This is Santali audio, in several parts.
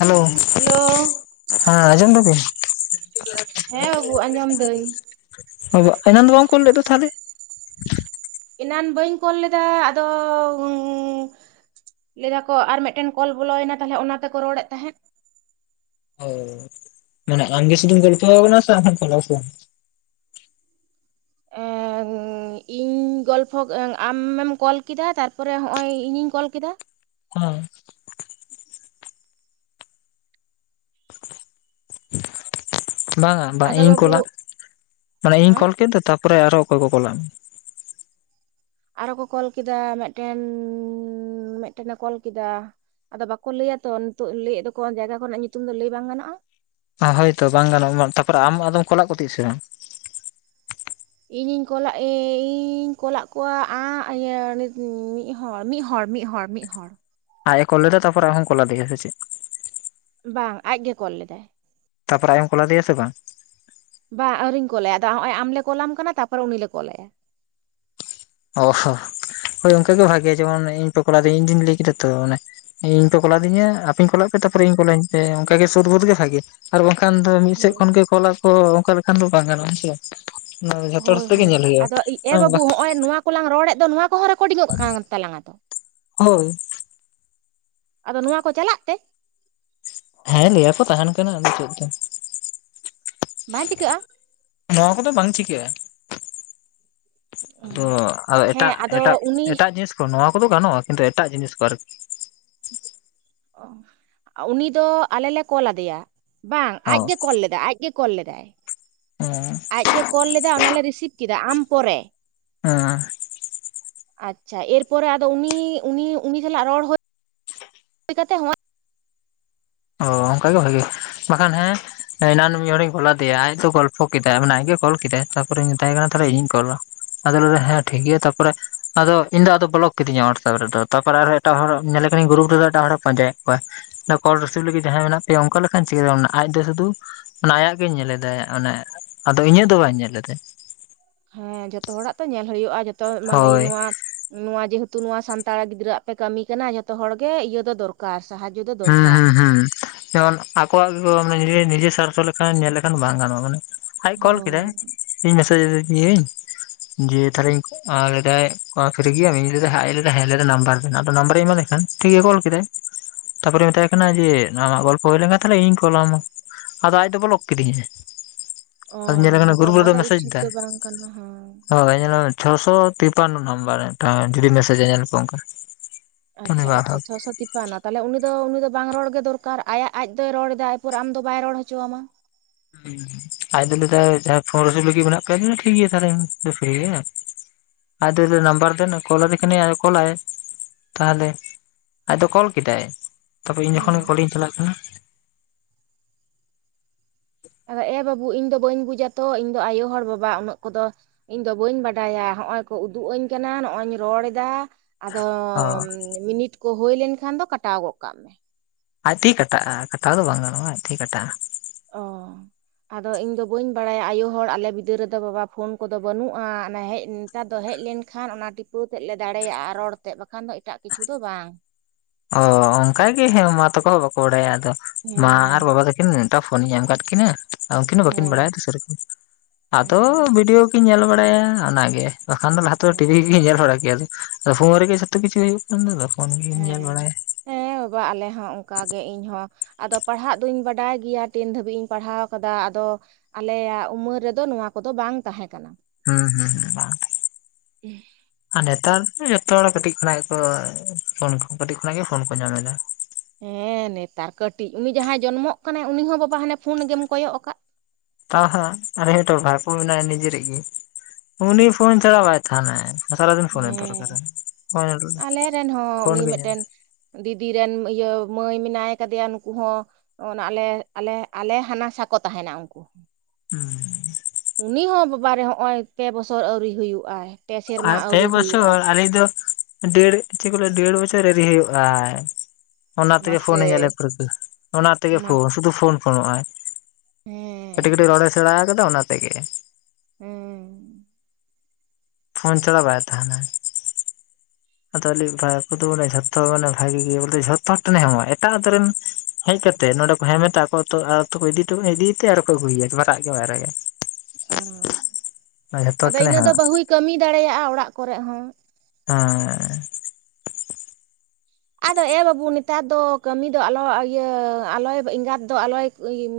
ᱦᱮᱞᱳ᱾ ᱦᱮᱞᱳ ᱦᱮᱸ ᱟᱡᱚᱢ ᱫᱟᱵᱤᱱ? ᱦᱮᱸ ᱵᱟᱹᱵᱩ ᱟᱸᱡᱚᱢ ᱫᱟᱹᱧ᱾ ᱟᱵᱚᱣᱟ ᱮᱱᱟᱱ ᱫᱚ ᱵᱟᱝ ᱠᱳᱞ ᱞᱮᱫ ᱫᱚ ᱛᱟᱦᱚᱞᱮ? ᱮᱱᱟᱱ ᱵᱟᱹᱧ ᱠᱳᱞ ᱞᱮᱫᱟ ᱟᱫᱚᱻ ᱞᱟᱹᱭᱫᱟᱠᱚ ᱟᱨ ᱢᱤᱫᱴᱮᱱ ᱠᱚᱞ ᱵᱚᱞᱚᱭᱮᱱᱟ ᱛᱟᱦᱟᱞᱮ ᱚᱱᱟ ᱛᱮᱠᱚ ᱨᱚᱲᱮᱫ ᱛᱟᱦᱮᱸᱫ᱾ ᱦᱳᱭ, ᱢᱟᱱᱮ ᱟᱢᱜᱮ ᱥᱩᱫᱷᱩᱢ ᱜᱚᱞᱯᱚ ᱠᱟᱱᱟ ᱥᱮ [unintelligible] ᱼᱼ ᱤᱧ ᱜᱚᱞᱯᱷᱚ, ᱟᱢᱮᱢ ᱠᱚᱞ ᱠᱮᱫᱟ᱾ ᱛᱟᱨᱯᱚᱨᱮ ᱦᱚᱸᱜᱼᱚᱭ ᱤᱧᱤᱧ ᱠᱚᱞ ᱠᱮᱫᱟ᱾ [unintelligible] ᱵᱟᱝᱟ ᱵᱟᱝ ᱟᱫᱚ ᱤᱧ ᱵᱟᱹᱵᱩ ᱠᱚᱞᱟ᱾ ᱢᱟᱱᱮ ᱤᱧᱤᱧ ᱦᱮᱸ ᱠᱚᱞ ᱠᱮᱫ ᱫᱚ, ᱛᱟᱯᱚᱨᱮ ᱟᱨᱚ ᱚᱠᱚᱭ ᱠᱚ ᱠᱚᱞᱟ ᱢᱮ? ᱟᱨᱦᱚᱸ ᱠᱚ ᱠᱚᱞ ᱠᱮᱫᱟ, ᱢᱤᱫᱴᱮᱱ ᱢᱤᱫᱴᱮᱱᱮ ᱫᱚ ᱠᱚᱞ ᱠᱮᱫᱟ। ᱟᱫᱚ ᱵᱟᱠᱚ ᱞᱟᱹᱭᱟ ᱛᱚ, ᱱᱤᱛᱚᱜ ᱞᱟᱹᱭ ᱫᱚᱠᱚ ᱡᱟᱭᱜᱟ ᱠᱚᱨᱮᱱᱟᱜ ᱧᱩᱛᱩᱢ ᱫᱚ ᱞᱟᱹᱭ ᱵᱟᱝ ᱜᱟᱱᱚᱜᱼᱟ᱾ ᱚ ᱦᱳᱭᱛᱚ ᱵᱟᱝ ᱜᱟᱱᱚᱜᱼᱟ, ᱛᱟᱯᱚᱨᱮ ᱟᱢ ᱟᱫᱚᱢ ᱠᱚᱞᱟᱜ ᱠᱚᱛᱮᱡ ᱥᱮ ᱵᱟᱝ? ᱤᱧᱤᱧ ᱠᱚᱞᱟᱜ ᱤᱧ ᱠᱚᱞᱟᱜ ᱠᱚᱣᱟ ᱟᱸᱜ। ᱤᱭᱟᱹ ᱢᱤᱫ ᱦᱚᱲ ᱢᱤᱫ ᱦᱚᱲ ᱢᱤᱫ ᱦᱚᱲ᱾ ᱢᱤᱫ ᱦᱚᱲ᱾ ᱟᱡ ᱮ ᱠᱚᱞ ᱞᱮᱫᱟ, ᱛᱟᱯᱚᱨᱮ ᱟᱢ ᱦᱚᱸᱢ ᱠᱚᱞᱟᱫᱮᱭᱟ ᱥᱮ ᱪᱮᱫ? ᱵᱟᱝ, ᱟᱡᱜᱮ ᱠᱚᱞ ᱞᱮᱫᱟᱭ᱾ ᱛᱟᱯᱚᱨᱮ ᱟᱭ ᱮᱢ ᱠᱚᱞᱟᱫᱮᱭᱟ ᱥᱮ ᱵᱟᱝ? ᱵᱟᱝ ᱟᱹᱣᱨᱤᱧ ᱠᱚᱞᱟᱭᱟ, ᱟᱫᱚ ᱱᱚᱜᱼᱚᱭ ᱟᱢ ᱞᱮ ᱠᱚᱞᱟᱢ ᱠᱟᱱᱟ ᱛᱟᱨᱯᱚᱨᱮ ᱩᱱᱤ ᱞᱮ ᱠᱚᱞᱟᱭᱟ᱾ ᱚ ᱦᱚ, ᱦᱳᱭ ᱚᱱᱠᱟ ᱜᱮ ᱵᱷᱟᱜᱮᱭᱟ, ᱡᱮᱢᱚᱱ ᱤᱧ ᱯᱮ ᱠᱚᱞᱟ ᱫᱤᱧ। ᱤᱧ ᱫᱩᱧ ᱞᱟᱹᱭ ᱠᱮᱫᱟ ᱛᱚ, ᱢᱟᱱᱮ ᱤᱧ ᱯᱮ ᱠᱚᱞᱟᱫᱤᱧᱟ ᱟᱯᱮᱧ ᱠᱚᱞᱟᱜ ᱯᱮ ᱛᱟᱯᱚᱨᱮ ᱤᱧ ᱠᱚᱞᱟᱹᱧ ᱯᱮ᱾ ᱚᱝᱠᱟ ᱜᱮ ᱥᱩᱫᱽ ᱵᱩᱫᱽ ᱜᱮ ᱵᱷᱟᱜᱮᱭᱟ᱾ ᱟᱨ ᱵᱟᱝᱠᱷᱟᱱ ᱫᱚ ᱢᱤᱫ ᱥᱮᱫ ᱦᱳᱭ ᱠᱷᱚᱱ ᱜᱮ ᱠᱚᱞᱟ ᱟᱠᱚ, ᱚᱱᱠᱟ ᱞᱮᱠᱷᱟᱱ ᱫᱚ ᱵᱟᱝ ᱜᱟᱱᱚᱜᱼᱟ, ᱦᱮᱸ ᱥᱮ᱾ ᱚᱱᱟ ᱫᱚ ᱡᱷᱚᱛᱚ ᱦᱚᱲ ᱦᱳᱭ ᱥᱟᱛᱮᱜ ᱜᱮ ᱦᱳᱭ᱾ ᱧᱮᱞ ᱟᱫᱚ ᱮ ᱦᱩᱭᱩᱜᱼᱟ ᱵᱟᱹᱵᱩ ᱦᱚᱸᱜᱼᱚᱭ ᱱᱚᱣᱟ ᱠᱚᱞᱟᱝ ᱨᱚᱲᱮᱫ ᱫᱚ, ᱱᱚᱣᱟ ᱠᱚᱦᱚᱸ ᱨᱮᱠᱳᱰᱤᱝᱚᱜ ᱠᱟᱱ ᱛᱟᱞᱟᱝᱟ ᱛᱚ? ᱦᱳᱭ ᱟᱫᱚ ᱱᱚᱣᱟ ᱠᱚ ᱪᱟᱞᱟᱜ ᱛᱮ? ᱦᱮᱸ, ᱞᱟᱹᱭᱟᱠᱚ ᱛᱟᱦᱮᱸᱱ ᱠᱟᱱᱟ᱾ ᱟᱫᱚ ᱪᱮᱫ ᱫᱚ? ᱵᱟᱝ ᱪᱤᱠᱟᱹᱜᱼᱟ? ᱱᱚᱣᱟ ᱠᱚᱫᱚ ᱵᱟᱝ ᱪᱤᱠᱟᱹᱜᱼᱟ, ᱟᱫᱚ ᱦᱮᱸ ᱮᱴᱟᱜ ᱟᱫᱚ ᱮᱴᱟᱜ ᱩᱱᱤ ᱮᱴᱟᱜ ᱡᱤᱱᱤᱥ ᱠᱚ, ᱱᱚᱣᱟ ᱠᱚᱫᱚ ᱜᱟᱱᱚᱜᱼᱟ ᱠᱤᱱᱛᱩ ᱮᱴᱟᱜ ᱡᱤᱱᱤᱥ ᱠᱚ ᱟᱨᱠᱤ᱾ ᱚ, ᱩᱱᱤ ᱫᱚ ᱟᱞᱮ ᱞᱮ ᱠᱚᱞ ᱟᱫᱮᱭᱟ, ᱵᱟᱝ ᱚ ᱟᱡᱜᱮ ᱠᱚᱞ ᱞᱮᱫᱟᱭ ᱟᱡ ᱜᱮ ᱠᱚᱞ ᱞᱮᱫᱟᱭ᱾ ᱦᱮᱸ᱾ ᱟᱡᱜᱮ ᱠᱚᱞ ᱞᱮᱫᱟᱭ ᱚᱱᱟᱞᱮ ᱨᱤᱥᱤᱵᱷ ᱠᱮᱫᱟ ᱟᱢ ᱯᱚᱨᱮ᱾ ᱦᱮᱸ᱾ ᱟᱪᱪᱷᱟ, ᱮᱨᱯᱚᱨᱮ ᱟᱫᱚ ᱩᱱᱤ ᱩᱱᱤ ᱩᱱᱤ ᱥᱟᱞᱟᱜ ᱨᱚᱲ [inaudible] ᱠᱟᱛᱮ ᱦᱚᱸ ᱚᱻ ᱚᱱᱠᱟ ᱜᱮ ᱵᱷᱟᱜᱮᱭᱟ ᱵᱟᱠᱷᱟᱱ ᱦᱮᱸ ᱮᱱᱟᱱ ᱢᱤᱫ ᱦᱚᱲᱤᱧ ᱠᱚᱞ ᱟᱫᱮᱭᱟ ᱟᱡ ᱫᱚ ᱜᱚᱞ ᱯᱷᱚ ᱠᱮᱫᱟᱭ ᱢᱟᱱᱮ ᱟᱡᱜᱮ ᱠᱚᱞ ᱠᱮᱫᱟᱭ ᱛᱟᱨᱯᱚᱨᱮᱧ ᱢᱮᱛᱟᱭ ᱠᱟᱱᱟ ᱛᱟᱦᱞᱮ ᱤᱧᱤᱧ ᱠᱚᱞᱟ᱾ ᱟᱫᱚᱞᱮ ᱦᱮᱸ ᱴᱷᱤᱠᱜᱮᱭᱟ ᱛᱟᱯᱚᱨᱮ ᱟᱫᱚ ᱤᱧᱫᱚ ᱟᱫᱚ ᱵᱚᱞᱚᱠ ᱠᱤᱫᱤᱧᱟ ᱦᱚᱣᱟᱴᱥᱮᱯ ᱨᱮᱫᱚ ᱛᱟᱯᱚᱨᱮ ᱟᱨᱦᱚᱸ ᱮᱴᱟᱜ ᱦᱚᱲ ᱧᱮᱞᱮ ᱠᱟᱱᱤ ᱜᱩᱨᱩᱯ ᱨᱮᱫᱚ ᱮᱴᱟᱜ ᱦᱚᱲᱮ ᱯᱟᱸᱡᱟᱭᱮᱫ ᱠᱚᱣᱟ ᱢᱟᱱᱮ ᱠᱚᱞ ᱨᱤᱥᱤᱵᱷ ᱞᱟᱹᱜᱤᱫ ᱡᱟᱦᱟᱸᱭ ᱢᱮᱱᱟᱜ ᱯᱮᱭᱟ ᱚᱝᱠᱟ ᱞᱮᱠᱟᱡ ᱪᱤᱠᱟᱹ ᱜᱟᱱᱚ, ᱟᱡ ᱫᱚ ᱥᱩᱫᱩ ᱟᱭᱟᱜ ᱜᱮ ᱧᱮᱞᱮᱫᱟᱭ ᱚᱱᱮ ᱟᱫᱚ ᱤᱧᱟᱹᱜ ᱫᱚ ᱵᱟᱭ ᱧᱮᱞᱮᱫᱟᱭ᱾ ᱦᱮᱸ ᱡᱚᱛᱚ ᱦᱚᱲᱟᱜ ᱛᱚ ᱧᱮᱞ ᱦᱩᱭᱩᱜᱼᱟ ᱡᱚᱛᱚ ᱢᱟᱱᱮ ᱦᱳᱭ ᱱᱚᱣᱟ ᱱᱚᱣᱟ ᱡᱮᱦᱮᱛᱩ ᱱᱚᱣᱟ ᱥᱟᱱᱛᱟᱲ ᱜᱤᱫᱽᱨᱟᱹᱣᱟᱜ ᱯᱮ ᱠᱟᱹᱢᱤ ᱠᱟᱱᱟ ᱡᱚᱛᱚ ᱦᱚᱲ ᱜᱮ ᱤᱭᱟᱹ ᱫᱚ ᱫᱚᱨ ᱠᱟᱨ ᱥᱟᱦᱟᱡᱚ ᱫᱚ ᱦᱩᱸ ᱫᱚᱨᱠᱟᱨ ᱦᱩᱸ ᱦᱩᱸ᱾ ᱡᱮᱢᱚᱱ ᱟᱠᱚᱣᱟᱜ ᱜᱮᱠᱚ ᱱᱤᱡᱮ ᱱᱤᱡᱮ ᱥᱟᱨᱛᱷᱚ ᱞᱮᱠᱷᱟᱱ ᱧᱮᱞ ᱞᱮᱠᱷᱟᱱ ᱵᱟᱝ ᱜᱟᱱᱚᱜᱼᱟ ᱢᱟᱱᱮ ᱟᱡ ᱠᱚᱞ ᱠᱮᱫᱟᱭ ᱦᱳᱭ ᱤᱧ ᱢᱮᱥᱮᱡᱽᱡᱟᱫᱤᱭᱟᱹᱧ᱾ [inaudible] ᱡᱮ ᱛᱟᱦᱚᱞᱮᱧ ᱞᱮᱫᱟ ᱯᱷᱤᱨᱤ ᱜᱮᱭᱟᱢ ᱤᱧ ᱞᱟᱹᱭᱟ ᱮᱫᱟ ᱦᱮᱸ ᱱᱟᱢᱵᱟᱨ ᱵᱮ ᱟᱫᱚ ᱱᱟᱢᱵᱟᱨᱮᱧ ᱮᱢᱟᱞᱮ ᱠᱷᱟᱱ ᱴᱷᱤᱠ ᱜᱮ ᱠᱚᱞ ᱠᱮᱫᱟ᱾ ᱛᱟᱯᱚᱨ ᱢᱮᱛᱟᱭ ᱠᱟᱱᱟ ᱡᱮ ᱱᱚᱣᱟ ᱜᱚᱞᱯᱚ ᱦᱳᱭ ᱞᱮᱠᱷᱟᱱ ᱛᱟᱦᱮ ᱤᱧ ᱠᱚᱞᱟᱢᱟ᱾ ᱟᱫᱚ ᱟᱡ ᱫᱚ ᱵᱚᱞᱚᱜ ᱠᱤᱫᱤᱧᱟᱭ᱾ ᱚ ᱟᱫᱚ ᱦᱮᱸᱛᱚ ᱜᱩᱨᱵᱩᱨ ᱚᱱᱟ ᱫᱚ ᱢᱮᱥᱮᱡᱽ ᱩᱪᱤᱛ ᱫᱚ ᱫᱟᱭ᱾ ᱵᱟᱝ ᱠᱟᱱᱟ ᱦᱮᱸ ᱪᱷᱚᱥᱚ ᱛᱤᱯᱟᱱᱱᱚ ᱱᱟᱢᱵᱟᱨ ᱢᱤᱫᱴᱟᱝ ᱡᱩᱫᱤ ᱢᱮᱥᱮᱡᱟᱭ ᱧᱮᱞ ᱯᱮ ᱚᱝᱠᱟ ᱟᱪᱪᱷᱟ ᱟᱪᱪᱷᱟ ᱪᱷᱚᱥᱚ ᱛᱤᱯ ᱵᱟᱝ ᱛᱟᱦᱚᱞᱮ ᱩᱱᱤ ᱫᱚ ᱩᱱᱤ ᱫᱚ ᱵᱟᱝ ᱫᱚᱨᱠᱟᱨ ᱟᱭᱟᱜ ᱟᱡ ᱫᱚᱭ ᱨᱚᱲ ᱮᱫᱟ ᱟᱢ ᱫᱚ ᱵᱟᱭ ᱨᱚᱲ ᱦᱚᱪᱚ ᱟᱢᱟ᱾ ᱦᱩᱸ ᱟᱡ ᱫᱚᱞᱮ ᱡᱟᱦᱟᱭ ᱯᱷᱳᱱᱨᱤᱥᱤᱵ ᱞᱟᱜᱤᱫ ᱢᱮᱱᱟᱜ ᱯᱮ ᱴᱷᱤᱠ ᱜᱮᱭᱟ ᱛᱟᱦᱟᱞᱮ ᱯᱷᱤᱨᱤ ᱜᱮᱭᱟ ᱟᱡ ᱫᱚ ᱱᱟᱢᱵᱟᱨ ᱫᱮᱱ ᱠᱚᱞᱟᱫᱤᱱ ᱠᱷᱟᱱᱤ ᱠᱚᱞᱟᱭ ᱛᱟᱦᱚᱞᱮ ᱟᱡ ᱫᱚ ᱠᱚᱞ ᱠᱮᱫᱟᱭ ᱛᱟᱵᱮ ᱤᱧ ᱦᱮᱸ ᱡᱚᱠᱷᱚᱱ ᱠᱚᱞᱤᱧ ᱪᱟᱞᱟᱜ ᱠᱟᱱᱟ ᱟᱫᱚ ᱮ ᱵᱟᱹᱵᱩ ᱤᱧ ᱫᱚ ᱵᱟᱹᱧ ᱵᱩᱡᱟ ᱛᱚ ᱤᱧ ᱫᱚ ᱟᱭᱳ ᱦᱚᱲ ᱵᱟᱵᱟ ᱩᱱᱟᱹᱜ ᱠᱚᱫᱚ ᱤᱧ ᱫᱚ ᱵᱟᱹᱧ ᱵᱟᱰᱟᱭᱟ ᱦᱚᱜ ᱚᱭ ᱠᱚ ᱩᱫᱩᱜ ᱟᱹᱧ ᱠᱟᱱᱟ ᱱᱚᱜᱼᱚᱭ ᱤᱧ ᱨᱚᱲ ᱫᱟ᱾ ᱟᱫᱚ ᱚ ᱢᱤᱱᱤᱴ ᱠᱚ ᱦᱳᱭ ᱞᱮᱱᱠᱷᱟᱱ ᱫᱚ ᱠᱟᱴᱟᱣ ᱜᱚᱫ ᱠᱟᱜ ᱢᱮ᱾ ᱟᱡ ᱛᱮᱜᱮ ᱠᱟᱴᱟᱜᱼᱟ ᱠᱟᱴᱟᱣ ᱫᱚ ᱵᱟᱝ ᱜᱟᱱᱚᱜᱼᱟ ᱟᱡ ᱛᱮᱜᱮ ᱠᱟᱴᱟᱜᱼᱟ᱾ ᱚ᱾ ᱟᱫᱚ ᱤᱧ ᱫᱚ ᱵᱟᱹᱧ ᱵᱟᱲᱟᱭᱟ ᱟᱭᱳ ᱟᱞᱮ ᱵᱤᱫᱟᱹᱞ ᱨᱮᱫᱚ ᱵᱟᱵᱟ ᱠᱚᱫᱚ ᱵᱟᱹᱱᱩᱜᱼᱟ ᱦᱮᱡ ᱛᱟ ᱫᱚ ᱦᱮᱡ ᱞᱮᱱᱠᱷᱟᱱ ᱚᱱᱟ ᱴᱤᱯᱟᱹᱣ ᱛᱮᱫ ᱞᱮ ᱫᱟᱲᱮᱭᱟᱜᱼᱟ ᱨᱚᱲ ᱵᱟᱠᱷᱟᱱ ᱫᱚ ᱮᱴᱟᱜ ᱠᱤᱪᱷᱩ ᱫᱚ ᱵᱟᱝ᱾ ᱚ ᱚᱝᱠᱟᱜ ᱜᱮ ᱦᱮᱸ ᱢᱟ ᱛᱟᱠᱚ ᱦᱚᱸ ᱵᱟᱠᱚ ᱵᱟᱲᱟᱭᱟ ᱟᱫᱚ ᱢᱟ ᱟᱨ ᱦᱮᱸ ᱵᱟᱵᱟ ᱠᱤᱱ ᱴᱟᱜ ᱯᱷᱳᱱᱤᱧ ᱮᱢ ᱠᱟᱫ ᱠᱤᱱᱟ ᱦᱚᱸ ᱟ ᱩᱝᱠᱤᱱ ᱦᱚᱸ ᱵᱟᱲᱟᱭᱟ ᱦᱮᱸ ᱥᱮᱨᱚᱠᱚᱢ ᱟᱫᱚ ᱦᱮᱸ ᱵᱷᱤᱰᱤᱭᱳ ᱠᱤᱧ ᱧᱮᱞ ᱵᱟᱲᱟᱭᱟ ᱚᱱᱟᱜᱮ, ᱵᱟᱠᱷᱟᱱ ᱫᱚ ᱞᱟᱦᱟᱛᱮ ᱴᱤᱵᱷᱤᱜᱤᱧ ᱧᱮᱞ ᱵᱟᱲᱟ ᱠᱮᱭᱟ ᱯᱷᱳᱱ ᱨᱮᱜᱮ ᱡᱷᱚᱛᱚ ᱠᱤᱪᱷᱩ ᱦᱳᱭᱳᱜ [unintelligible] ᱦᱮᱸ ᱦᱮᱸ ᱵᱟᱵᱟ ᱟᱞᱮ ᱦᱚᱸ ᱚᱝᱠᱟᱜ ᱜᱮ ᱤᱧ ᱦᱚᱸ ᱯᱟᱲᱦᱟᱜ ᱫᱩᱧ ᱵᱟᱰᱟᱭ ᱜᱮᱭᱟ ᱴᱮᱱ ᱫᱷᱟᱹᱵᱤᱡ ᱤᱧ ᱯᱟᱲᱦᱟᱣ ᱠᱟᱫᱟ ᱟᱫᱚ ᱟᱞᱮᱭᱟᱜ ᱩᱢᱟᱹᱨ ᱨᱮᱫᱚ ᱱᱚᱣᱟ ᱠᱚᱫᱚ ᱵᱟᱝ ᱛᱟᱦᱮᱸ ᱠᱟᱱᱟ᱾ ᱦᱩᱸ ᱦᱩᱸ ᱾ ᱟᱨ ᱱᱮᱛᱟᱨ ᱡᱚᱛᱚᱦᱚᱲ ᱠᱟᱹᱴᱤᱡ ᱠᱷᱚᱱᱟᱜ ᱯᱷᱳᱱ ᱠᱟᱹᱴᱤᱡ ᱠᱷᱚᱱᱟᱜ ᱜᱮ ᱯᱷᱳᱱ ᱠᱚ ᱧᱟᱢᱮᱫᱟ᱾ ᱦᱮᱸ ᱱᱮᱛᱟᱨ ᱠᱟᱹᱴᱤᱡ ᱩᱱᱤ ᱡᱟᱦᱟᱸᱭ ᱡᱚᱱᱢᱚᱜ ᱠᱟᱱᱟᱭ ᱩᱱᱤ ᱦᱚᱸ ᱵᱟᱵᱟ ᱦᱟᱱᱮ ᱯᱷᱳᱱ ᱜᱮᱢ ᱠᱚᱭᱚᱜ ᱠᱟᱫ᱾ ᱛᱟᱣ ᱦᱟᱸᱜ [unintelligible] ᱵᱷᱟᱭ ᱠᱚ ᱢᱮᱱᱟᱭᱭᱟ ᱱᱤᱡᱮᱨᱮᱜ ᱜᱮ ᱩᱱᱤ ᱯᱷᱳᱱ ᱪᱷᱟᱲᱟ ᱵᱟᱭ ᱛᱟᱦᱮᱱᱟᱭ᱾ ᱥᱟᱨᱟᱫᱤᱱ ᱯᱷᱳᱱ ᱦᱮᱸ ᱫᱚᱨᱠᱟᱨᱟᱭ ᱯᱷᱳᱱ ᱜᱮ ᱧᱮᱞᱟ᱾ ᱫᱤᱫᱤᱨᱮᱱ ᱤᱭᱟᱹ ᱢᱟᱹᱭ ᱢᱮᱱᱟᱭ ᱠᱟᱫᱮᱭᱟ ᱱᱩᱠᱩ ᱦᱚᱸ ᱚᱱ ᱟᱞᱮ ᱟᱞᱮ ᱟᱞᱮ ᱦᱟᱱᱟ ᱥᱟ ᱠᱚ ᱛᱟᱦᱮᱱᱟ ᱩᱝᱠᱩ᱾ ᱦᱩᱸ᱾ ᱩᱱᱤ ᱦᱚᱸ ᱵᱟᱵᱟᱨᱮ ᱦᱚᱜᱼᱚᱭ ᱯᱮ ᱵᱚᱥᱚᱨ ᱟᱹᱣᱨᱤ ᱦᱩᱭᱩᱜᱼᱟ ᱯᱮ ᱥᱮᱨᱢᱟ ᱟᱨ ᱟᱹᱣᱨᱤ ᱯᱮ ᱵᱚᱪᱷᱚᱨ ᱦᱩᱭᱩᱜᱼᱟ ᱟᱞᱮ ᱫᱚ ᱰᱮᱲ ᱪᱮᱫ ᱠᱚ ᱰᱮᱲ ᱵᱚᱪᱷᱚᱨ ᱮᱨᱤ ᱦᱳᱭᱳᱜ ᱟᱭ᱾ ᱚᱱᱟ ᱛᱮᱜᱮ ᱢᱟᱥᱮ ᱯᱷᱳᱱ ᱧᱮᱞ ᱯᱟᱹᱨᱠᱟᱹ ᱚᱱᱟ ᱛᱮᱜᱮ ᱢᱟ ᱯᱷᱳᱱ ᱥᱩᱫᱷᱩ ᱯᱷᱳᱱ ᱯᱷᱳᱱᱚᱜ ᱟᱭ᱾ ᱠᱟᱹᱴᱤᱡ ᱦᱮᱸ ᱨᱚᱲᱮ ᱥᱮᱬᱟ ᱠᱟᱫᱟ ᱚᱱᱟ ᱛᱮᱜ ᱜᱮ᱾ ᱦᱩᱸ᱾ ᱯᱷᱳᱱ ᱪᱷᱟᱲᱟ ᱵᱟᱭ ᱛᱟᱦᱮᱱᱟᱭ ᱾ [unintelligible] ᱟᱫᱚ ᱟᱹᱞᱤᱡ ᱵᱷᱟᱭᱯᱳ ᱫᱚ ᱡᱚᱛᱚ ᱦᱚᱲ ᱢᱟᱱᱮ ᱵᱷᱟᱜᱮ ᱜᱮ ᱵᱚᱞ ᱡᱷᱚᱛᱚ ᱦᱚᱲ ᱴᱷᱮᱱᱮᱚᱜᱼᱟ ᱮᱴᱟᱜ ᱟᱛᱳ ᱨᱮᱱ ᱦᱮᱡ ᱠᱟᱛᱮᱜ ᱱᱚᱸᱰᱮ ᱠᱚ ᱦᱮᱢᱮᱫᱟ ᱟᱠᱚ ᱟᱛᱳ ᱟᱛᱳ ᱠᱚ ᱤᱫᱤ ᱤᱫᱤᱛᱮ ᱟᱨ ᱠᱚ ᱟᱹᱜᱩᱭᱟ ᱢᱟᱨᱟᱜ ᱜᱮ ᱵᱟᱭ ᱨᱟᱜᱟ᱾ ᱚ ᱡᱷᱚᱛᱚ ᱦᱚᱲ ᱟᱫᱚ ᱴᱷᱮᱱᱮ ᱤᱱᱟᱹ ᱫᱚ ᱦᱮᱢᱟᱜ ᱵᱟᱹᱦᱩᱭ ᱠᱟᱹᱢᱤ ᱫᱟᱲᱮᱭᱟᱜᱼᱟ ᱚᱲᱟᱜ ᱠᱚᱨᱮᱜ ᱦᱚᱸ᱾ ᱦᱮᱸ᱾ ᱟᱫᱚ ᱮ ᱵᱟᱹᱵᱩ ᱱᱮᱛᱟᱨ ᱫᱚ ᱠᱟᱹᱢᱤ ᱫᱚ ᱟᱞᱚ ᱤᱭᱟᱹ ᱟᱞᱚᱭ ᱮᱸᱜᱟᱛ ᱫᱚ ᱟᱞᱚᱭ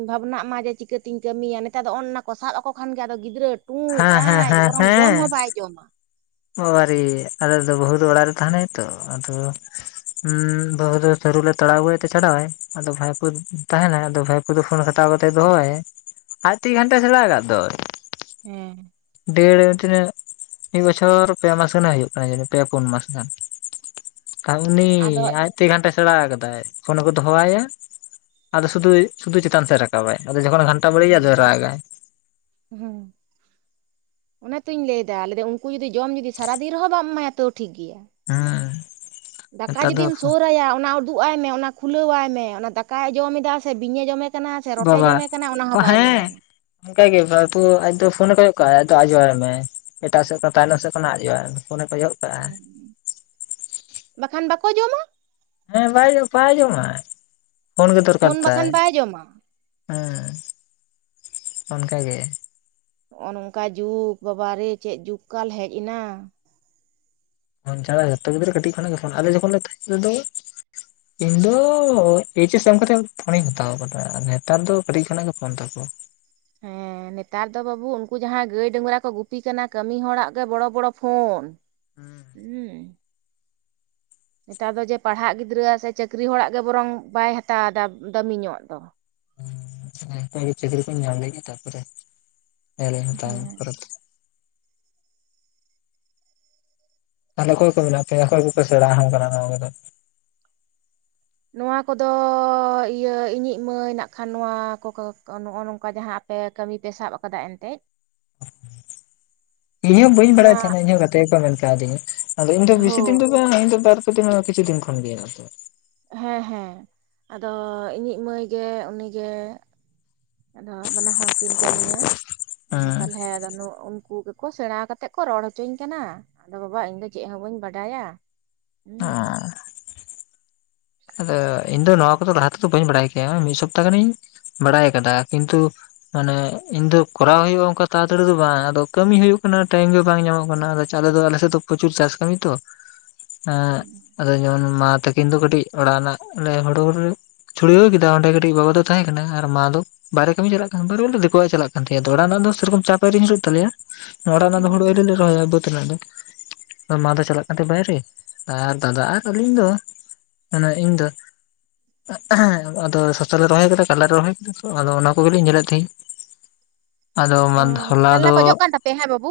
ᱵᱷᱟᱵᱽᱱᱟᱜ ᱢᱟ ᱡᱮ ᱪᱤᱠᱟᱹᱛᱮᱧ ᱠᱟᱹᱢᱤᱭᱟ ᱱᱮᱛᱟᱨ ᱫᱚ ᱚᱱ-ᱱᱟ ᱠᱚ ᱥᱟᱵᱽ ᱟᱠᱚ ᱠᱷᱟᱱ ᱜᱮ ᱟᱫᱚ ᱜᱤᱫᱽᱨᱟᱹ ᱛᱩᱭ ᱦᱮᱸ ᱦᱮᱸ ᱴᱟᱡ ᱵᱚᱨᱚᱝ ᱡᱚᱢ ᱦᱚᱸ ᱵᱟᱭ ᱡᱚᱢᱟ᱾ ᱵᱟᱵᱟ ᱨᱮ ᱟᱞᱮ ᱫᱚ ᱵᱟᱦᱩ ᱫᱚ ᱚᱲᱟᱜ ᱨᱮ ᱛᱟᱦᱮᱸᱱᱟᱭ ᱛᱚ, ᱟᱫᱚ᱾ ᱦᱩᱸ ᱵᱟᱹᱦᱩ ᱫᱚ ᱥᱟᱹᱨᱩ ᱞᱮ ᱛᱟᱲᱟᱣ ᱟᱹᱜᱩᱭ ᱛᱮ ᱪᱷᱟᱰᱟᱣᱟᱭ ᱟᱫᱚ ᱵᱷᱟᱭ ᱯᱳ ᱛᱟᱦᱮᱸᱱᱟᱭ ᱟᱫᱚ ᱵᱷᱟᱭ ᱟᱫᱚ ᱯᱷᱳᱱ ᱠᱷᱴᱟᱣ ᱠᱟᱛᱮᱫ ᱫᱚᱦᱚᱸᱣᱟᱭᱟᱭ ᱟᱡ ᱛᱮᱜᱮ ᱜᱷᱟᱱᱴᱟ ᱥᱮᱲᱟᱣ ᱟᱠᱟᱫ ᱫᱚ᱾ ᱦᱮᱸ᱾ ᱰᱮᱲ ᱛᱤᱱᱟᱹᱜ᱾ ᱢᱤᱫ ᱵᱚᱪᱷᱚᱨ ᱯᱮ ᱢᱟᱥ ᱜᱟᱱᱮ ᱦᱩᱭᱩᱜ ᱠᱟᱱᱟ ᱡᱟᱹᱱᱤᱡ ᱯᱮ ᱯᱩᱱ ᱢᱟᱥ ᱜᱟᱱ᱾ ᱟᱨ ᱩᱱᱤ ᱟᱫᱚ ᱟᱡᱛᱤ ᱜᱟᱱᱴᱟ ᱥᱮᱬᱟ ᱟᱠᱟᱫᱟᱭ ᱯᱷᱳᱱ ᱠᱚ ᱫᱚ ᱦᱚᱸ ᱟᱭᱟ ᱟᱫᱚ ᱥᱩᱫᱩ ᱥᱩᱫᱩ ᱪᱮᱛᱟᱱ ᱥᱮ ᱨᱟᱠᱟᱵᱟᱭ ᱟᱫᱚ ᱡᱚᱠᱷᱚᱱ ᱜᱷᱟᱱᱟ ᱮᱴᱟ ᱵᱟᱹᱲᱤᱭᱟ ᱟᱫᱚ ᱦᱮᱸ ᱨᱟᱜᱟᱭ᱾ ᱦᱩᱸ᱾ ᱚᱱᱟ ᱛᱧ ᱞᱟᱹᱭᱮᱫᱟ, ᱞᱟᱹᱭ ᱫᱟᱹᱧ ᱩᱱᱠᱩ ᱡᱩᱫᱤ ᱡᱚᱢ ᱡᱩᱫᱤ ᱥᱟᱨᱟᱫᱤᱱ ᱨᱮᱦᱚᱸ ᱵᱟᱢ ᱮᱢᱟᱭᱟ ᱛᱚ ᱴᱷᱤᱠ ᱜᱮᱭᱟ᱾ ᱦᱮᱸ᱾ ᱫᱟᱠᱟ ᱱᱮᱛᱟᱨ ᱫᱚ ᱡᱩᱫᱤᱢ ᱥᱳᱨᱟᱭᱭᱟ ᱚᱱᱟ ᱩᱫᱩᱜ ᱟᱭ ᱢᱮ ᱚᱱᱟ ᱠᱷᱩᱞᱟᱹᱣᱟᱭ ᱢᱮ ᱚᱱᱟ ᱫᱟᱠᱟᱭ ᱡᱚᱢ ᱮᱫᱟ ᱥᱮ ᱵᱤᱧᱮ ᱡᱚᱢᱮ ᱠᱟᱱᱟ ᱥᱮ ᱨᱚᱴᱮ ᱡᱚᱢᱮ ᱠᱟᱱᱟ ᱚᱱᱟ ᱦᱚᱸ ᱵᱟᱭ ᱧᱮᱧᱟᱢᱟ᱾ ᱚᱱᱠᱟᱜ ᱜᱮ ᱵᱷᱟᱭᱯᱳ ᱟᱡ ᱫᱚ ᱯᱷᱳᱱᱮ ᱠᱚᱭᱜ ᱠᱟᱜ-ᱟ ᱟᱫᱚ ᱟᱡᱚᱣᱟᱭ ᱢᱮ᱾ ᱮᱴᱟᱜ ᱥᱮᱫ ᱠᱷᱚᱱ ᱛᱟᱭᱱᱚᱢ ᱥᱮᱫ ᱠᱷᱚᱱᱟᱜ ᱟᱡᱚᱣᱟᱭ ᱢᱮ ᱯᱷᱳᱱᱮ ᱠᱚᱭᱚᱜ ᱠᱟᱜᱼᱟ [inaudible] ᱵᱟᱠᱷᱟᱱ ᱵᱟᱠᱚ ᱡᱚᱢᱟ᱾ ᱦᱮᱸ ᱵᱟᱭ ᱵᱟᱭ ᱡᱚᱢᱟ ᱯᱷᱳᱱ ᱜᱮ ᱫᱚᱨᱠᱟᱨ ᱵᱟᱠᱷᱟᱱ ᱛᱟᱭ᱾ ᱵᱟᱭ ᱡᱚᱢᱟ ᱦᱮᱸ ᱚᱱᱠᱟ ᱜᱮ᱾ ᱱᱚᱜ-ᱚ ᱱᱚᱝᱠᱟ ᱡᱩᱜᱽ ᱵᱟᱵᱟᱨᱮ ᱪᱮᱫ ᱡᱩᱜᱽ ᱠᱟᱞ ᱦᱮᱡ ᱮᱱᱟ᱾ ᱯᱷᱳᱱ ᱪᱷᱟᱲᱟ ᱡᱚᱛᱚ ᱜᱤᱫᱽᱨᱟᱹ ᱠᱟᱹᱴᱤᱡ ᱠᱷᱚᱱᱟᱜ ᱜᱮ ᱯᱷᱳᱱ ᱟᱞᱮ ᱡᱚᱠᱷᱚᱱ ᱞᱮ ᱛᱟᱦᱮᱸ᱾ [unintelligible] ᱤᱧ ᱫᱚ ᱮᱭᱤᱪ ᱮᱥ ᱮᱢ ᱠᱟᱛᱮᱜ ᱯᱷᱳᱱᱤᱧ ᱦᱟᱛᱟᱣ ᱟᱠᱟᱫᱟ ᱱᱮᱛᱟᱨ ᱫᱚ ᱠᱟᱹᱴᱤᱡ ᱠᱷᱚᱱᱟᱜ ᱜᱮ ᱯᱷᱳᱱ ᱛᱟᱠᱚ᱾ ᱦᱮᱸ᱾ ᱱᱮᱛᱟᱨ ᱫᱚ ᱵᱟᱹᱵᱩ ᱩᱱᱠᱩ ᱡᱟᱦᱟᱸᱭ ᱜᱟᱹᱭ ᱰᱟᱝᱨᱟ ᱠᱚ ᱜᱩᱯᱤ ᱠᱟᱱᱟ ᱠᱟᱹᱢᱤ ᱦᱚᱲᱟᱜ ᱜᱮ ᱵᱚᱲᱚ ᱵᱚᱲᱚ ᱯᱷᱳᱱ᱾ ᱦᱮᱸ᱾ ᱦᱩᱸ᱾ ᱱᱮᱛᱟᱨ ᱫᱚ ᱡᱮ ᱯᱟᱲᱦᱟᱜ ᱜᱤᱫᱽᱨᱟᱹ ᱥᱮ ᱪᱟᱹᱠᱨᱤ ᱦᱚᱲᱟᱜ ᱜᱮ ᱵᱚᱨᱚᱝ ᱵᱟᱭ ᱦᱟᱛᱟᱣᱟᱫᱟ ᱫᱟᱹᱢᱤ ᱧᱚᱜ ᱫᱚ᱾ ᱦᱮᱸ ᱚᱱᱠᱟ ᱜᱮ ᱪᱟᱹᱠᱨᱤ ᱠᱚᱧ ᱧᱟᱢ ᱞᱮᱜᱮ ᱛᱟᱯᱚᱨᱮ ᱧᱮᱞᱧ ᱦᱟᱛᱟᱣ ᱦᱮᱸ ᱠᱟᱫᱟ᱾ ᱛᱟᱦᱚᱸᱞᱮ ᱚᱠᱚᱭ ᱠᱚ ᱢᱮᱱᱟᱜ ᱯᱮᱭᱟ ᱚᱠᱚᱭ ᱠᱚᱯᱮ ᱥᱮᱬᱟ ᱠᱟᱫᱟ ᱱᱚᱣᱟ ᱠᱚᱫᱚ᱾ ᱱᱚᱣᱟ ᱠᱚᱫᱚ ᱤᱭᱟᱹ ᱤᱧᱤᱡ ᱢᱟᱹᱭ ᱱᱟᱜ ᱠᱷᱟᱱ ᱱᱚᱣᱟ ᱠᱚ ᱱᱚᱜ-ᱚ ᱱᱚᱝᱠᱟ ᱡᱟᱦᱟᱸ ᱯᱮ ᱠᱟᱹᱢᱤ ᱯᱮ ᱥᱟᱵᱽ ᱟᱠᱟᱫᱟ ᱮᱱᱛᱮ᱾ [inaudible] ᱤᱧᱦᱚᱸ ᱵᱟᱹᱧ ᱚᱱᱟ ᱵᱟᱲᱟᱭ ᱛᱟᱦᱮᱸᱱᱟ ᱤᱧᱚᱸ ᱦᱚ ᱜᱟᱛᱮ ᱜᱮ ᱡᱚ ᱢᱮᱱ ᱠᱟᱣᱫᱤᱧᱟ, ᱟᱫᱚ ᱤᱧ ᱫᱚ ᱦᱳ ᱵᱤᱥᱤ ᱫᱤᱱ ᱫᱚ ᱵᱟᱝ ᱤᱧ ᱫᱚ ᱵᱟᱨ ᱛᱤᱱᱟᱹᱜ ᱠᱤᱪᱷᱩ ᱫᱤᱱ ᱠᱷᱚᱱ ᱜᱮ ᱦᱮᱸᱱᱟᱜ-ᱟ ᱠᱟᱜ-ᱟ᱾ ᱦᱮᱸ ᱦᱮᱸ ᱟᱫᱚ ᱤᱧᱤᱡ ᱢᱟᱹᱭ ᱜᱮ ᱩᱱᱤᱜᱮ᱾ ᱟᱫᱚ ᱵᱟᱱᱟ ᱦᱚᱲ ᱠᱤᱱ ᱠᱟᱹᱢᱤᱭᱟ, ᱟᱫᱚ ᱛᱟᱦᱚᱸᱞᱮ ᱨᱟᱱᱩ ᱩᱱᱠᱩ ᱠᱚ ᱥᱮᱬᱟ ᱠᱟᱛᱮᱫ ᱠᱚ ᱨᱚᱲ ᱦᱚᱪᱚᱧ ᱠᱟᱱᱟ, ᱟᱫᱚ ᱵᱟᱵᱟ ᱤᱧ ᱫᱚ ᱪᱮᱫ ᱦᱚᱸ ᱵᱟᱹᱧ ᱵᱟᱰᱟᱭᱟ᱾ ᱦᱩᱸ [unintelligible] ᱟᱫᱚ ᱤᱧ ᱫᱚ ᱱᱚᱣᱟ ᱠᱚᱫᱚ ᱞᱟᱦᱟ ᱛᱮᱫᱚ ᱵᱟᱹᱧ ᱵᱟᱲᱟᱭ ᱠᱮᱭᱟ, ᱢᱤᱫ ᱥᱚᱯᱛᱟ ᱜᱟᱱᱤᱧ ᱵᱟᱲᱟᱭ ᱟᱠᱟᱫᱟ, ᱠᱤᱱᱛᱩ ᱢᱟᱱᱮ ᱤᱧ ᱫᱚ ᱠᱚᱨᱟᱣ ᱦᱳᱭᱳᱜ-ᱟ, ᱚᱱᱠᱟ ᱛᱟᱲᱟᱛᱟᱲᱤ ᱫᱚ ᱵᱟᱝ ᱟᱫᱚ ᱠᱟᱹᱢᱤ ᱦᱩᱭᱩᱜ ᱠᱟᱱᱟ, ᱴᱟᱭᱤᱢ ᱜᱮ ᱵᱟᱝ ᱧᱟᱢᱚᱜ ᱠᱟᱱᱟ ᱟᱫᱚ ᱪᱟᱞᱮ ᱫᱚ ᱟᱞᱮᱥᱮᱫ ᱫᱚ ᱯᱨᱚᱪᱩᱨ ᱪᱟᱥ ᱠᱟᱹᱢᱤ ᱛᱚ, [inaudible] ᱦᱮᱸ ᱟᱫᱚ ᱡᱮᱢᱚᱱ ᱢᱟ ᱛᱟᱹᱠᱤᱱ ᱫᱚ ᱠᱟᱹᱴᱤᱡ ᱚᱲᱟᱜ ᱨᱮᱱᱟᱜ ᱚᱱᱮ ᱦᱩᱲᱩ ᱦᱮᱲᱦᱮᱸᱫ᱾ ᱪᱷᱩᱲᱤᱭᱟᱹᱣ ᱠᱮᱫᱟ ᱚᱸᱰᱮ ᱠᱟᱴᱤᱡ ᱵᱟᱵᱟ ᱫᱚ ᱛᱟᱦᱮᱸ ᱠᱟᱱᱟ ᱟᱨ ᱢᱟ ᱫᱚ ᱵᱟᱭᱨᱮ ᱠᱟᱹᱢᱤ ᱪᱟᱞᱟᱜ ᱠᱟᱱᱟ, ᱵᱟᱭᱨᱮ ᱵᱚᱞᱛᱮ ᱫᱮᱠᱳᱣᱟᱜ-ᱮ ᱪᱟᱞᱟᱜ ᱠᱟᱱ ᱛᱟᱦᱮᱜ, ᱟᱫᱚ ᱚᱲᱟᱜ ᱨᱮᱱᱟᱜ ᱫᱚ ᱥᱮᱨᱚᱠᱚᱢ ᱪᱟᱯ ᱟᱹᱭᱨᱤ ᱧᱩᱨᱩᱜ ᱛᱟᱞᱮᱭᱟ᱾ ᱱᱚᱲᱟᱜ ᱨᱮᱱᱟᱜ ᱫᱚ ᱦᱩᱲᱩ ᱦᱩᱸ ᱟᱹᱣᱨᱤ ᱞᱮ ᱨᱚᱦᱚᱭᱟ ᱵᱟᱹᱫᱽ ᱛᱮᱱᱟᱜ ᱫᱚ, ᱢᱟ ᱫᱚ ᱪᱟᱞᱟᱜ ᱠᱟᱱ ᱛᱟᱦᱮᱸ ᱵᱟᱭᱨᱮ, ᱟᱨ ᱫᱟᱫᱟ ᱟᱨ ᱟᱹᱞᱤᱧ ᱫᱚ ᱢᱟᱱᱮ ᱤᱧ ᱫᱚ ᱟᱫᱚ ᱥᱚᱥᱟ ᱞᱮ ᱨᱚᱦᱚᱭ ᱟᱠᱟᱫᱟ, ᱠᱟᱞᱞᱟ ᱨᱮ ᱨᱚᱦᱚᱭ ᱟᱠᱟᱫᱟ ᱛᱚ, ᱟᱫᱚ ᱚᱱᱟ ᱠᱚᱜᱮᱞᱤᱧ ᱧᱮᱞᱮᱫ ᱛᱟᱦᱮᱸᱫ᱾ ᱟᱫᱚ ᱚ, ᱠᱟᱞᱞᱟ ᱠᱚ ᱡᱚᱜ ᱠᱟᱱ ᱛᱟᱯᱮᱭᱟ, ᱦᱮᱸ ᱵᱟᱹᱵᱩ?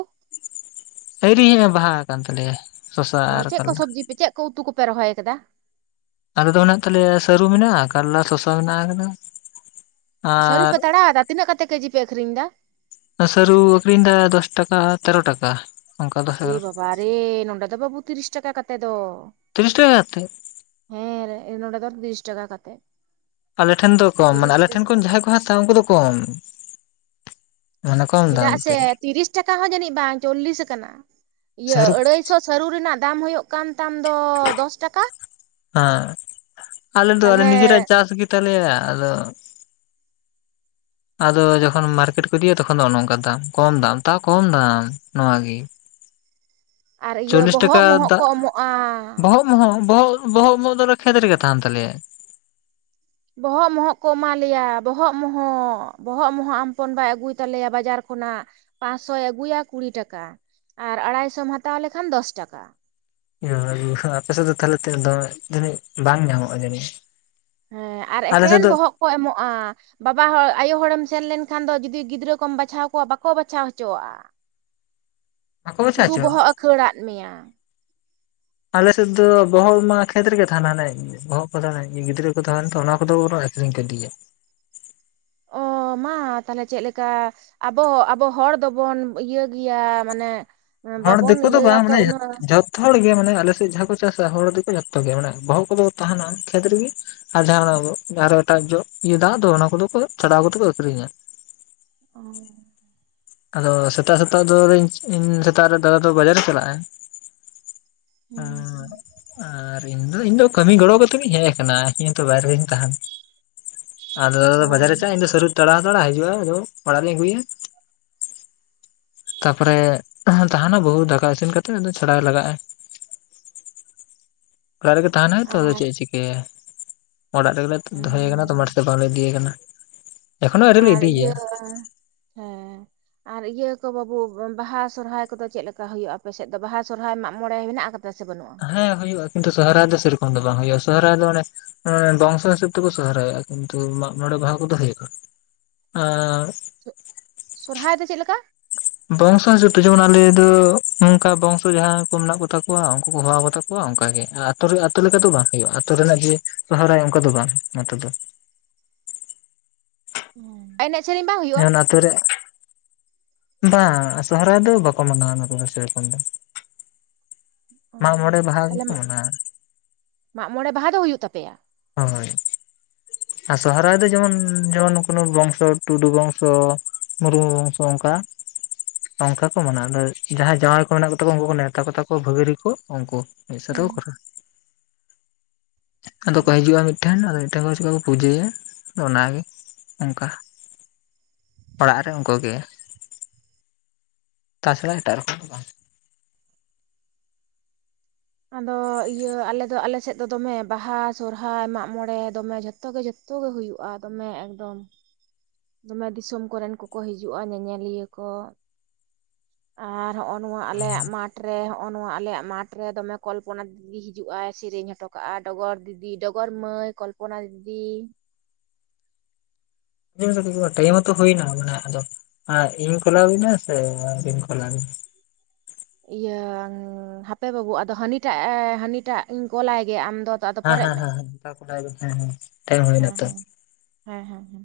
ᱟᱭᱨᱤ ᱦᱮᱜ-ᱮ ᱵᱟᱦᱟ ᱟᱠᱟᱱ ᱛᱟᱞᱮᱭᱟ᱾ ᱥᱚᱥᱟ ᱚ, ᱟᱨ ᱪᱮᱫ ᱠᱚ ᱠᱟᱞᱞᱟ ᱥᱚᱵᱽᱡᱤ ᱯᱮ ᱪᱮᱫ ᱠᱚ ᱩᱛᱩ ᱠᱚᱯᱮ ᱨᱚᱦᱚᱭ ᱟᱠᱟᱫᱟ? ᱟᱞᱮ ᱫᱚ ᱢᱮᱱᱟᱜ ᱛᱟᱞᱮᱭᱟ ᱥᱟᱹᱨᱩ ᱢᱮᱱᱟᱜᱼᱟ, ᱠᱟᱞᱞᱟ ᱥᱚᱥᱟ ᱢᱮᱱᱟᱜ ᱟᱠᱟᱫᱟ᱾ ᱥᱟᱹᱨᱩ ᱟᱨ ᱯᱮ ᱛᱟᱲᱟᱣ ᱮᱫᱟ, ᱛᱤᱱᱟᱹᱜ ᱠᱟᱛᱮ ᱠᱮᱡᱤ ᱯᱮ ᱟᱹᱠᱷᱨᱤᱧ ᱮᱫᱟ? ᱥᱟᱹᱨ ᱟᱹᱠᱷᱤᱧ ᱫᱟ ᱫᱚᱥ ᱴᱟᱠᱟ ᱟᱨ ᱛᱮᱨᱚ ᱴᱟᱠᱟ᱾ ᱚᱱᱠᱟ ᱫᱚᱥ ᱮ ᱮᱜᱟᱨᱚ ᱵᱟᱵᱟᱨᱮ! ᱱᱚᱰᱮ ᱫᱚ ᱵᱟᱹᱵᱩ ᱛᱤᱨᱤᱥ ᱴᱟᱠᱟ ᱠᱟᱛᱮ ᱫᱚ᱾ ᱛᱤᱨᱤᱥ ᱴᱟᱠᱟ ᱠᱟᱛᱮᱫ ᱦᱮᱸ ᱨᱮ ᱱᱚᱰᱮ ᱫᱚ ᱛᱤᱨᱤᱥ ᱴᱟᱠᱟ ᱠᱟᱛᱮᱫ᱾ ᱟᱞᱮ ᱴᱷᱮᱱ ᱫᱚ ᱠᱚᱢ, ᱢᱟᱱᱮ ᱛᱤᱨᱤᱥ ᱟᱞᱮ ᱴᱷᱮᱱ ᱴᱟᱠᱟ ᱠᱷᱚᱱ ᱡᱟᱦᱟᱸᱭ ᱠᱚ ᱦᱟᱛᱟᱣ-ᱟ ᱩᱱᱠᱩ ᱫᱚ ᱠᱚᱢ᱾ ᱢᱟᱱᱮ ᱠᱚᱢ ᱫᱟᱢ ᱪᱮᱫᱟᱜ ᱥᱮ, ᱛᱮ ᱛᱤᱨᱤᱥ ᱴᱟᱠᱟ ᱦᱚᱸ ᱡᱟᱹᱱᱤᱡ ᱵᱟᱝ ᱪᱚᱞᱞᱤᱥ ᱟᱠᱟᱱᱟ, ᱤᱭᱟᱹ ᱥᱟᱹᱨᱩ ᱟᱹᱲᱟᱹᱭ ᱥᱚ ᱥᱟᱹᱨᱩ ᱨᱮᱱᱟᱜ ᱫᱟᱢ ᱦᱳᱭᱳᱜ ᱠᱟᱱ ᱛᱟᱢ ᱫᱚ ᱫᱚᱥ ᱴᱟᱠᱟ, ᱦᱮᱸ ᱛᱟᱞᱦᱮ ᱛᱟᱞᱮᱭᱟ ᱟᱠᱚ ᱟᱫᱚ ᱡᱚᱠᱷᱚᱱ ᱢᱟᱨᱠᱮᱴ ᱠᱚ ᱤᱫᱤᱭᱟ, ᱛᱚᱠᱷᱚᱱ ᱫᱚ ᱚ ᱱᱚᱝᱠᱟ ᱫᱟᱢ, ᱠᱚᱢ ᱫᱟᱢ ᱛᱟᱣ ᱠᱚᱢ ᱫᱟᱢ ᱱᱚᱣᱟ ᱜᱮ᱾ ᱟᱨ ᱤᱭᱟᱹ ᱪᱚᱞᱞᱤᱥ ᱵᱚᱦᱚᱜ ᱴᱟᱠᱟ ᱢᱚᱦᱚᱜ ᱠᱚ ᱫᱟᱜ ᱮᱢᱚᱜᱼᱟ᱾ ᱵᱚᱦᱚᱜ ᱢᱚᱦᱚᱜ ᱵᱚᱦᱚᱜ ᱵᱚᱦᱚᱜ ᱢᱚᱦᱚᱜ ᱫᱚ ᱟᱞᱮ ᱠᱷᱮᱛ ᱨᱮᱜᱮ ᱛᱟᱦᱮᱱ ᱛᱟᱞᱮᱭᱟ᱾ ᱵᱚᱦᱚᱜ ᱢᱚᱦᱚᱜ ᱠᱚ ᱮᱢᱟᱞᱮᱭᱟ, ᱵᱚᱦᱚᱜ ᱢᱚᱦᱚᱜ, ᱵᱚᱦᱚᱜ ᱢᱚᱦᱚᱜ ᱟᱢ ᱯᱚᱱᱚᱱ ᱵᱟᱭ ᱟᱹᱜᱩᱭ ᱛᱟᱞᱮᱭᱟ ᱵᱟᱡᱟᱨ ᱠᱷᱚᱱᱟᱜ᱾ ᱯᱟᱸᱥ ᱥᱚᱭ ᱟᱹᱜᱩᱭᱟ, ᱠᱩᱲᱤ ᱴᱟᱠᱟ, ᱟᱨ ᱟᱲᱟᱭᱥᱚᱢ ᱦᱟᱛᱟᱣ ᱞᱮᱠᱷᱟᱱ ᱫᱚᱥ ᱴᱟᱠᱟ᱾ ᱮ ᱵᱟᱵᱟᱨᱮ! ᱟᱯᱮ ᱥᱮᱫ ᱫᱚ ᱛᱟᱦᱚᱞᱮ ᱛᱤᱱᱟᱹᱜ ᱫᱚᱢᱮ ᱛᱤᱱᱟᱹᱜ ᱵᱟᱝ ᱧᱟᱢᱚᱜᱼᱟ ᱡᱟᱹᱱᱤᱡ᱾ ᱦᱮᱸ, ᱟᱨ ᱟᱞᱮ ᱮᱠᱮᱱ ᱥᱮᱫ ᱫᱚ ᱵᱚᱦᱚᱜ ᱠᱚ ᱮᱢᱚᱜᱼᱟ᱾ ᱵᱟᱵᱟ ᱦᱚᱲ ᱟᱭᱳ ᱦᱚᱲᱮᱢ ᱥᱮᱱ ᱞᱮᱱᱠᱷᱟᱱ ᱫᱚ ᱡᱩᱫᱤ ᱜᱤᱫᱽᱨᱟᱹ ᱠᱚᱢ ᱵᱟᱪᱷᱟᱣ ᱠᱚᱣᱟ, ᱵᱟᱠᱚ ᱵᱟᱪᱷᱟᱣ ᱦᱚᱪᱚᱣᱟᱜᱼᱟ᱾ ᱵᱟᱠᱚ ᱵᱟᱪᱷᱟ ᱥᱩᱫᱩ ᱦᱚᱪᱚᱣᱟᱜᱼᱟ ᱵᱚᱦᱚᱜ-ᱮ ᱠᱷᱟᱹᱲᱟᱜ ᱢᱮᱭᱟ᱾ ᱟᱞᱮ ᱥᱮᱫ ᱫᱚ ᱵᱚᱦᱚᱞ ᱢᱟ ᱠᱷᱮᱛ ᱨᱮᱜᱮ ᱛᱟᱦᱮᱟᱱᱟ, ᱦᱟᱱᱮ ᱵᱚᱦᱚᱜ ᱠᱚ ᱛᱟᱦᱮᱱᱟ, ᱜᱤᱫᱽᱨᱟᱹ ᱠᱚ ᱛᱟᱦᱮᱱᱟ ᱛᱚ ᱚᱱᱟ ᱠᱚᱫᱚ ᱵᱚᱨᱚᱝ ᱟᱹᱠᱷᱨᱤᱧ ᱠᱚ ᱠᱟᱫᱮᱭᱟ᱾ ᱚ, ᱢᱟ ᱛᱟᱦᱚᱞᱮ ᱪᱮᱫ ᱞᱮᱠᱟ ᱟᱵᱚ, ᱟᱵᱚ ᱦᱚᱲ ᱫᱚᱵᱚᱱ ᱤᱭᱟᱹ ᱜᱮᱭᱟ ᱢᱟᱱᱮ ᱦᱚᱲ ᱵᱟᱵᱚᱱ ᱫᱮᱠᱳ ᱫᱚ ᱤᱭᱟᱹᱭᱟ ᱵᱟᱝ ᱛᱚ ᱢᱟᱱᱮ ᱡᱚ ᱩᱱᱟᱹᱜ ᱡᱷᱚᱛ ᱛᱚ ᱦᱚᱲ ᱜᱮ ᱢᱟᱱᱮ ᱟᱞᱮ ᱥᱮᱫ ᱡᱟᱦᱟᱸ ᱠᱚ ᱪᱟᱥᱟ ᱦᱚᱲ ᱫᱮᱠᱚ ᱡᱚᱛᱚ ᱜᱮ ᱢᱟᱱᱮ ᱵᱚᱦᱚᱜ ᱠᱚᱫᱚ ᱛᱟᱦᱮᱱᱟ ᱠᱷᱮᱛ ᱨᱮᱜᱮ ᱟᱨ ᱡᱟᱦᱟᱸ ᱚᱱᱟ ᱟᱨᱦᱚᱸ ᱮᱴᱟᱜ ᱡᱚᱜ ᱤᱭᱟᱹ ᱫᱟᱜ ᱫᱚ ᱚᱱᱟ ᱠᱚᱫᱚ ᱠᱚ ᱪᱷᱟᱰᱟᱣ ᱠᱟᱛᱮ ᱠᱚ ᱟᱠᱷᱨᱤᱧᱟ᱾ ᱚ᱾ ᱟᱫᱚ ᱥᱮᱛᱟᱜ ᱥᱮᱛᱟᱜ ᱟᱫᱚ ᱤᱧ ᱤᱧ ᱥᱮᱛᱟᱜ ᱨᱮ ᱫᱟᱫᱟ ᱫᱚ ᱵᱟᱡᱟᱨᱮ ᱪᱟᱞᱟᱜᱼᱟ᱾ ᱦᱩᱸ ᱩᱸ ᱟᱨ ᱤᱧ ᱫᱚ ᱤᱧ ᱫᱚ ᱠᱟᱹᱢᱤ ᱜᱚᱲᱚ ᱠᱟᱛᱮᱜᱤᱧ ᱦᱮᱡ ᱟᱠᱟᱱᱟ, ᱤᱧ ᱦᱚᱸ ᱛᱚ ᱵᱟᱭᱨᱮ ᱨᱤᱧ ᱛᱟᱦᱮᱱᱟ᱾ ᱟᱨ ᱫᱟᱫᱟ ᱫᱚ ᱚ ᱵᱟᱡᱟᱨᱮ ᱪᱟᱜ-ᱟ, ᱤᱧ ᱫᱚ ᱥᱟᱹᱨᱩ ᱛᱟᱲᱟᱣ ᱦᱟᱛᱟᱲᱟ, ᱦᱤᱡᱩᱜᱼᱟᱭ, ᱟᱫᱚ ᱚᱲᱟᱜᱞᱤᱧ ᱟᱹᱜᱩᱭᱟ᱾ ᱛᱟᱯᱚᱨᱮ, ᱛᱟᱦᱮᱱᱟ ᱵᱟᱹᱦᱩ ᱫᱟᱠᱟ ᱤᱥᱤᱱ ᱠᱟᱛᱮᱫ ᱟᱫᱚ ᱪᱷᱟᱲᱟᱣᱮ ᱞᱟᱜᱟᱜᱼᱟ᱾ ᱚᱲᱟᱜ ᱨᱮᱜᱮ ᱛᱟᱦᱮᱱᱟᱭ ᱛᱚ ᱟᱫᱚ ᱟᱨ ᱪᱮᱫ ᱮ ᱪᱤᱠᱟᱹᱭᱟᱭ, ᱚᱲᱟᱜ ᱨᱮᱜᱮ ᱞᱮ ᱫᱚᱦᱚᱭᱮ ᱟᱠᱟᱱᱟ ᱛᱚ [unintelligible] ᱵᱟᱝᱞᱮ ᱤᱫᱤᱭᱮ ᱠᱟᱱᱟ᱾ ᱮᱠᱷᱚᱱᱳ ᱟᱹᱣᱨᱤ ᱞᱮ ᱟᱨ ᱤᱭᱟᱹ ᱤᱫᱤᱭᱮᱭᱟ ᱦᱮᱸ᱾ ᱟᱨ ᱤᱭᱟᱹ ᱠᱚ ᱵᱟᱹᱵᱩ ᱵᱟᱦᱟ ᱥᱚᱨᱦᱟᱭ ᱠᱚᱫᱚ ᱪᱮᱫ ᱞᱮᱠᱟ ᱦᱩᱭᱩᱜᱼᱟ ᱟᱯᱮᱥᱮᱫ ᱫᱚ ᱵᱟᱦᱟ ᱥᱚᱨᱦᱟᱭ ᱢᱟᱜ ᱢᱚᱬᱮ ᱢᱮᱱᱟᱜ ᱠᱟᱫᱟ ᱥᱮ ᱵᱟᱹᱱᱩᱜᱼᱟ? ᱦᱮᱸ ᱦᱩᱭᱩᱜᱼᱟ ᱠᱤᱱᱛᱩ ᱥᱚᱦᱚᱨᱟᱭ ᱫᱚ ᱥᱮᱨᱚᱠᱚᱢ ᱫᱚ ᱵᱟᱝ ᱦᱩᱭᱩᱜᱼᱟ ᱥᱚᱨᱚᱨᱟᱭ ᱫᱚ ᱢᱟᱱᱮ ᱢᱟᱱᱮ ᱵᱚᱝᱥᱚ ᱦᱤᱥᱟᱹᱵ ᱛᱮᱠᱚ ᱥᱚᱦᱚᱨᱟᱭᱚᱜ-ᱟ ᱠᱤᱱᱛᱩ ᱢᱟᱜ ᱢᱚᱸᱲᱮ ᱵᱟᱦᱟ ᱠᱚᱫᱚ ᱦᱩᱭᱩᱜᱼᱟ᱾ ᱟᱨ ᱥᱚᱨᱦᱟᱭ ᱫᱚ ᱪᱮᱫ ᱞᱮᱠᱟ? ᱵᱚᱝᱥᱚ ᱦᱤᱥᱟᱵᱽ ᱛᱮ ᱡᱮᱢᱚᱱ ᱟᱞᱮ ᱫᱚ ᱱᱚᱝᱱᱠᱟ ᱵᱚᱝᱥᱚ ᱡᱟᱦᱟᱸᱭ ᱠᱚ ᱢᱮᱱᱟᱜ ᱠᱚᱛᱟ ᱠᱚᱣᱟ ᱩᱱᱠᱩ ᱠᱚ ᱦᱚᱦᱚᱣᱟᱠᱚᱛᱮ ᱠᱭᱣᱟ ᱚᱱᱠᱟᱟᱜ ᱜᱮ ᱟ ᱟᱹᱛᱩ ᱨᱮ ᱟᱛᱩ ᱞᱮᱠᱟ ᱫᱚ ᱵᱟᱝ ᱦᱳᱭᱩᱜ-ᱟ, ᱟᱹᱛᱩᱳ ᱨᱮᱱᱟᱜ ᱡᱮ ᱥᱚᱦᱨᱟᱭ ᱚᱱᱠᱟ ᱫᱚ ᱵᱟᱝ ᱱᱚᱛᱮ ᱫᱚ᱾ ᱟ ᱮᱱᱮᱡ ᱥᱮᱨᱮᱧ ᱵᱟᱝ ᱦᱩᱭᱩᱜᱼᱟ? ᱥᱮᱨᱮᱜ ᱵᱟᱝ ᱟ ᱥᱚᱦᱚᱨᱟᱭ ᱫᱚ ᱵᱟᱠᱚ ᱢᱟᱱᱟᱣᱟ ᱱᱚᱛᱮ ᱫᱚ ᱥᱮᱤ ᱨᱚᱠᱚᱢ ᱫᱚ᱾ ᱢᱟᱜᱽ ᱢᱚᱸᱬᱮ ᱵᱟᱦᱟ ᱛᱟᱦᱞᱮ ᱜᱮᱠᱚ ᱢᱟᱱᱟᱣᱟ᱾ ᱢᱟᱜ ᱢᱚᱸᱲᱮ ᱵᱟᱦᱟ ᱫᱚ ᱦᱩᱭᱩᱜ ᱛᱟᱯᱮᱭᱟ? ᱦᱳᱭ᱾ ᱟᱨ ᱥᱚᱦᱨᱟᱭ ᱫᱚ ᱡᱮᱢᱚᱱ ᱡᱮᱢᱚᱱ ᱱᱩ ᱠᱳᱱᱳ ᱵᱚᱝᱥᱚ ᱴᱩᱰᱩ ᱵᱚᱝᱥᱚ, ᱢᱩᱨᱢᱩ ᱵᱚᱝᱥᱚ ᱚᱱᱠᱟ [inaudible] ᱚᱝᱠᱷᱟ ᱠᱚ ᱢᱟᱱᱟᱣᱟ᱾ ᱟᱫᱚ ᱡᱟᱦᱟᱸᱭ ᱡᱟᱶᱟᱭ ᱠᱚ ᱢᱮᱱᱟᱜ ᱠᱚᱛᱟ ᱠᱚᱣᱟ ᱩᱱᱠᱩ ᱠᱚ ᱱᱮᱣᱛᱟ ᱠᱚᱛᱟ ᱠᱚᱣᱟ ᱵᱷᱟᱹᱜᱤᱨᱤ ᱠᱚ ᱩᱱᱠᱩ᱾ ᱢᱤᱫ ᱥᱟᱛᱮ ᱦᱮᱸ ᱠᱚ ᱠᱚᱨᱟᱣᱟ᱾ ᱟᱫᱚ ᱠᱚ ᱦᱮᱸ ᱦᱤᱡᱩᱜ-ᱟ ᱢᱤᱫᱴᱷᱮᱱ ᱟᱫᱚ ᱢᱤᱫᱴᱷᱮᱱ ᱟᱫᱚ ᱢᱤᱫᱴᱷᱮᱱ ᱠᱚ ᱪᱮᱠᱟ ᱠᱚ ᱯᱩᱡᱟᱹᱭᱟ ᱟᱫᱚ ᱚᱱᱟᱜᱮ ᱚᱝᱠᱟ᱾ ᱚᱲᱟᱜ ᱨᱮ ᱩᱱᱠᱩ ᱜᱮ ᱛᱟᱪᱷᱟᱲᱟ ᱮᱴᱟᱜ ᱨᱚᱠᱚᱢ ᱫᱚ ᱵᱟᱝ᱾ ᱟᱫᱚ ᱤᱭᱟᱹ ᱟᱞᱮ ᱫᱚ ᱟᱞᱮ ᱥᱮᱫ ᱫᱚ ᱫᱚᱢᱮ ᱵᱟᱦᱟ, ᱥᱚᱨᱦᱟᱭ, ᱢᱟᱜ ᱢᱚᱸᱬᱮ ᱫᱚᱢᱮ ᱡᱷᱚᱛᱚ ᱜᱮ ᱡᱷᱚᱛᱚ ᱜᱮ ᱦᱩᱭᱩᱜᱼᱟ ᱫᱚᱢᱮ ᱮᱠᱫᱚᱢ᱾ ᱫᱚᱢᱮ ᱫᱤᱥᱚᱢ ᱠᱚᱨᱮᱱ ᱠᱚᱠᱚ ᱦᱤᱡᱩᱜ-ᱟ ᱧᱮᱧᱮᱞᱤᱭᱟᱹ ᱠᱚ᱾ ᱟᱨ ᱦᱚᱸᱜ-ᱚ ᱱᱚᱣᱟ ᱟᱞᱮᱭᱟᱜ ᱢᱟᱴᱷ ᱨᱮ ᱦᱚᱸᱜ-ᱚ ᱱᱚᱣᱟ ᱟᱞᱮᱭᱟᱜ ᱢᱟᱴᱷ ᱠᱚᱨᱮ ᱫᱚᱢᱮ ᱠᱚᱞᱯᱚᱱᱟ ᱫᱤᱫᱤ ᱦᱤᱡᱩᱜ-ᱟᱭ, ᱥᱮᱨᱮᱧ ᱦᱚᱴᱚ ᱠᱟᱜ-ᱟ ᱰᱚᱜᱚᱨ ᱫᱤᱫᱤ, ᱰᱚᱜᱚᱨ ᱢᱟᱹᱭ, ᱠᱚᱞᱯᱚᱱᱟ ᱫᱤᱫᱤ᱾ [unintelligible] ᱴᱟᱭᱤᱢ ᱦᱚᱛᱚ ᱦᱩᱭᱱᱟ ᱢᱟᱱᱮ ᱟᱫᱚ ᱟ ᱤᱧ ᱠᱚᱞ ᱟᱵᱤᱱᱟ ᱥᱮ ᱟᱵᱤᱱ ᱠᱚᱞ ᱟᱵᱤᱱ? ᱤᱭᱟᱹ ᱦᱟᱯᱮ ᱵᱟᱹᱵᱩ ᱟᱫᱚ ᱦᱟᱹᱱᱤᱴᱟᱜ-ᱮ ᱦᱟᱹᱱᱤᱴᱟᱜᱤᱧ ᱠᱚᱞᱟᱭ ᱜᱮ ᱟᱢ ᱫᱚ ᱟᱫᱚ ᱦᱮᱸ ᱯᱚᱨᱮᱜ ᱦᱮᱸ ᱦᱮᱸ [unintelligible] ᱠᱚᱞ ᱟᱟᱭ ᱱᱤᱱ ᱦᱮᱸ ᱦᱮᱸ᱾ ᱦᱚᱸ ᱦᱚᱸ ᱦᱮᱸ ᱦᱮᱸ ᱦᱮᱸ᱾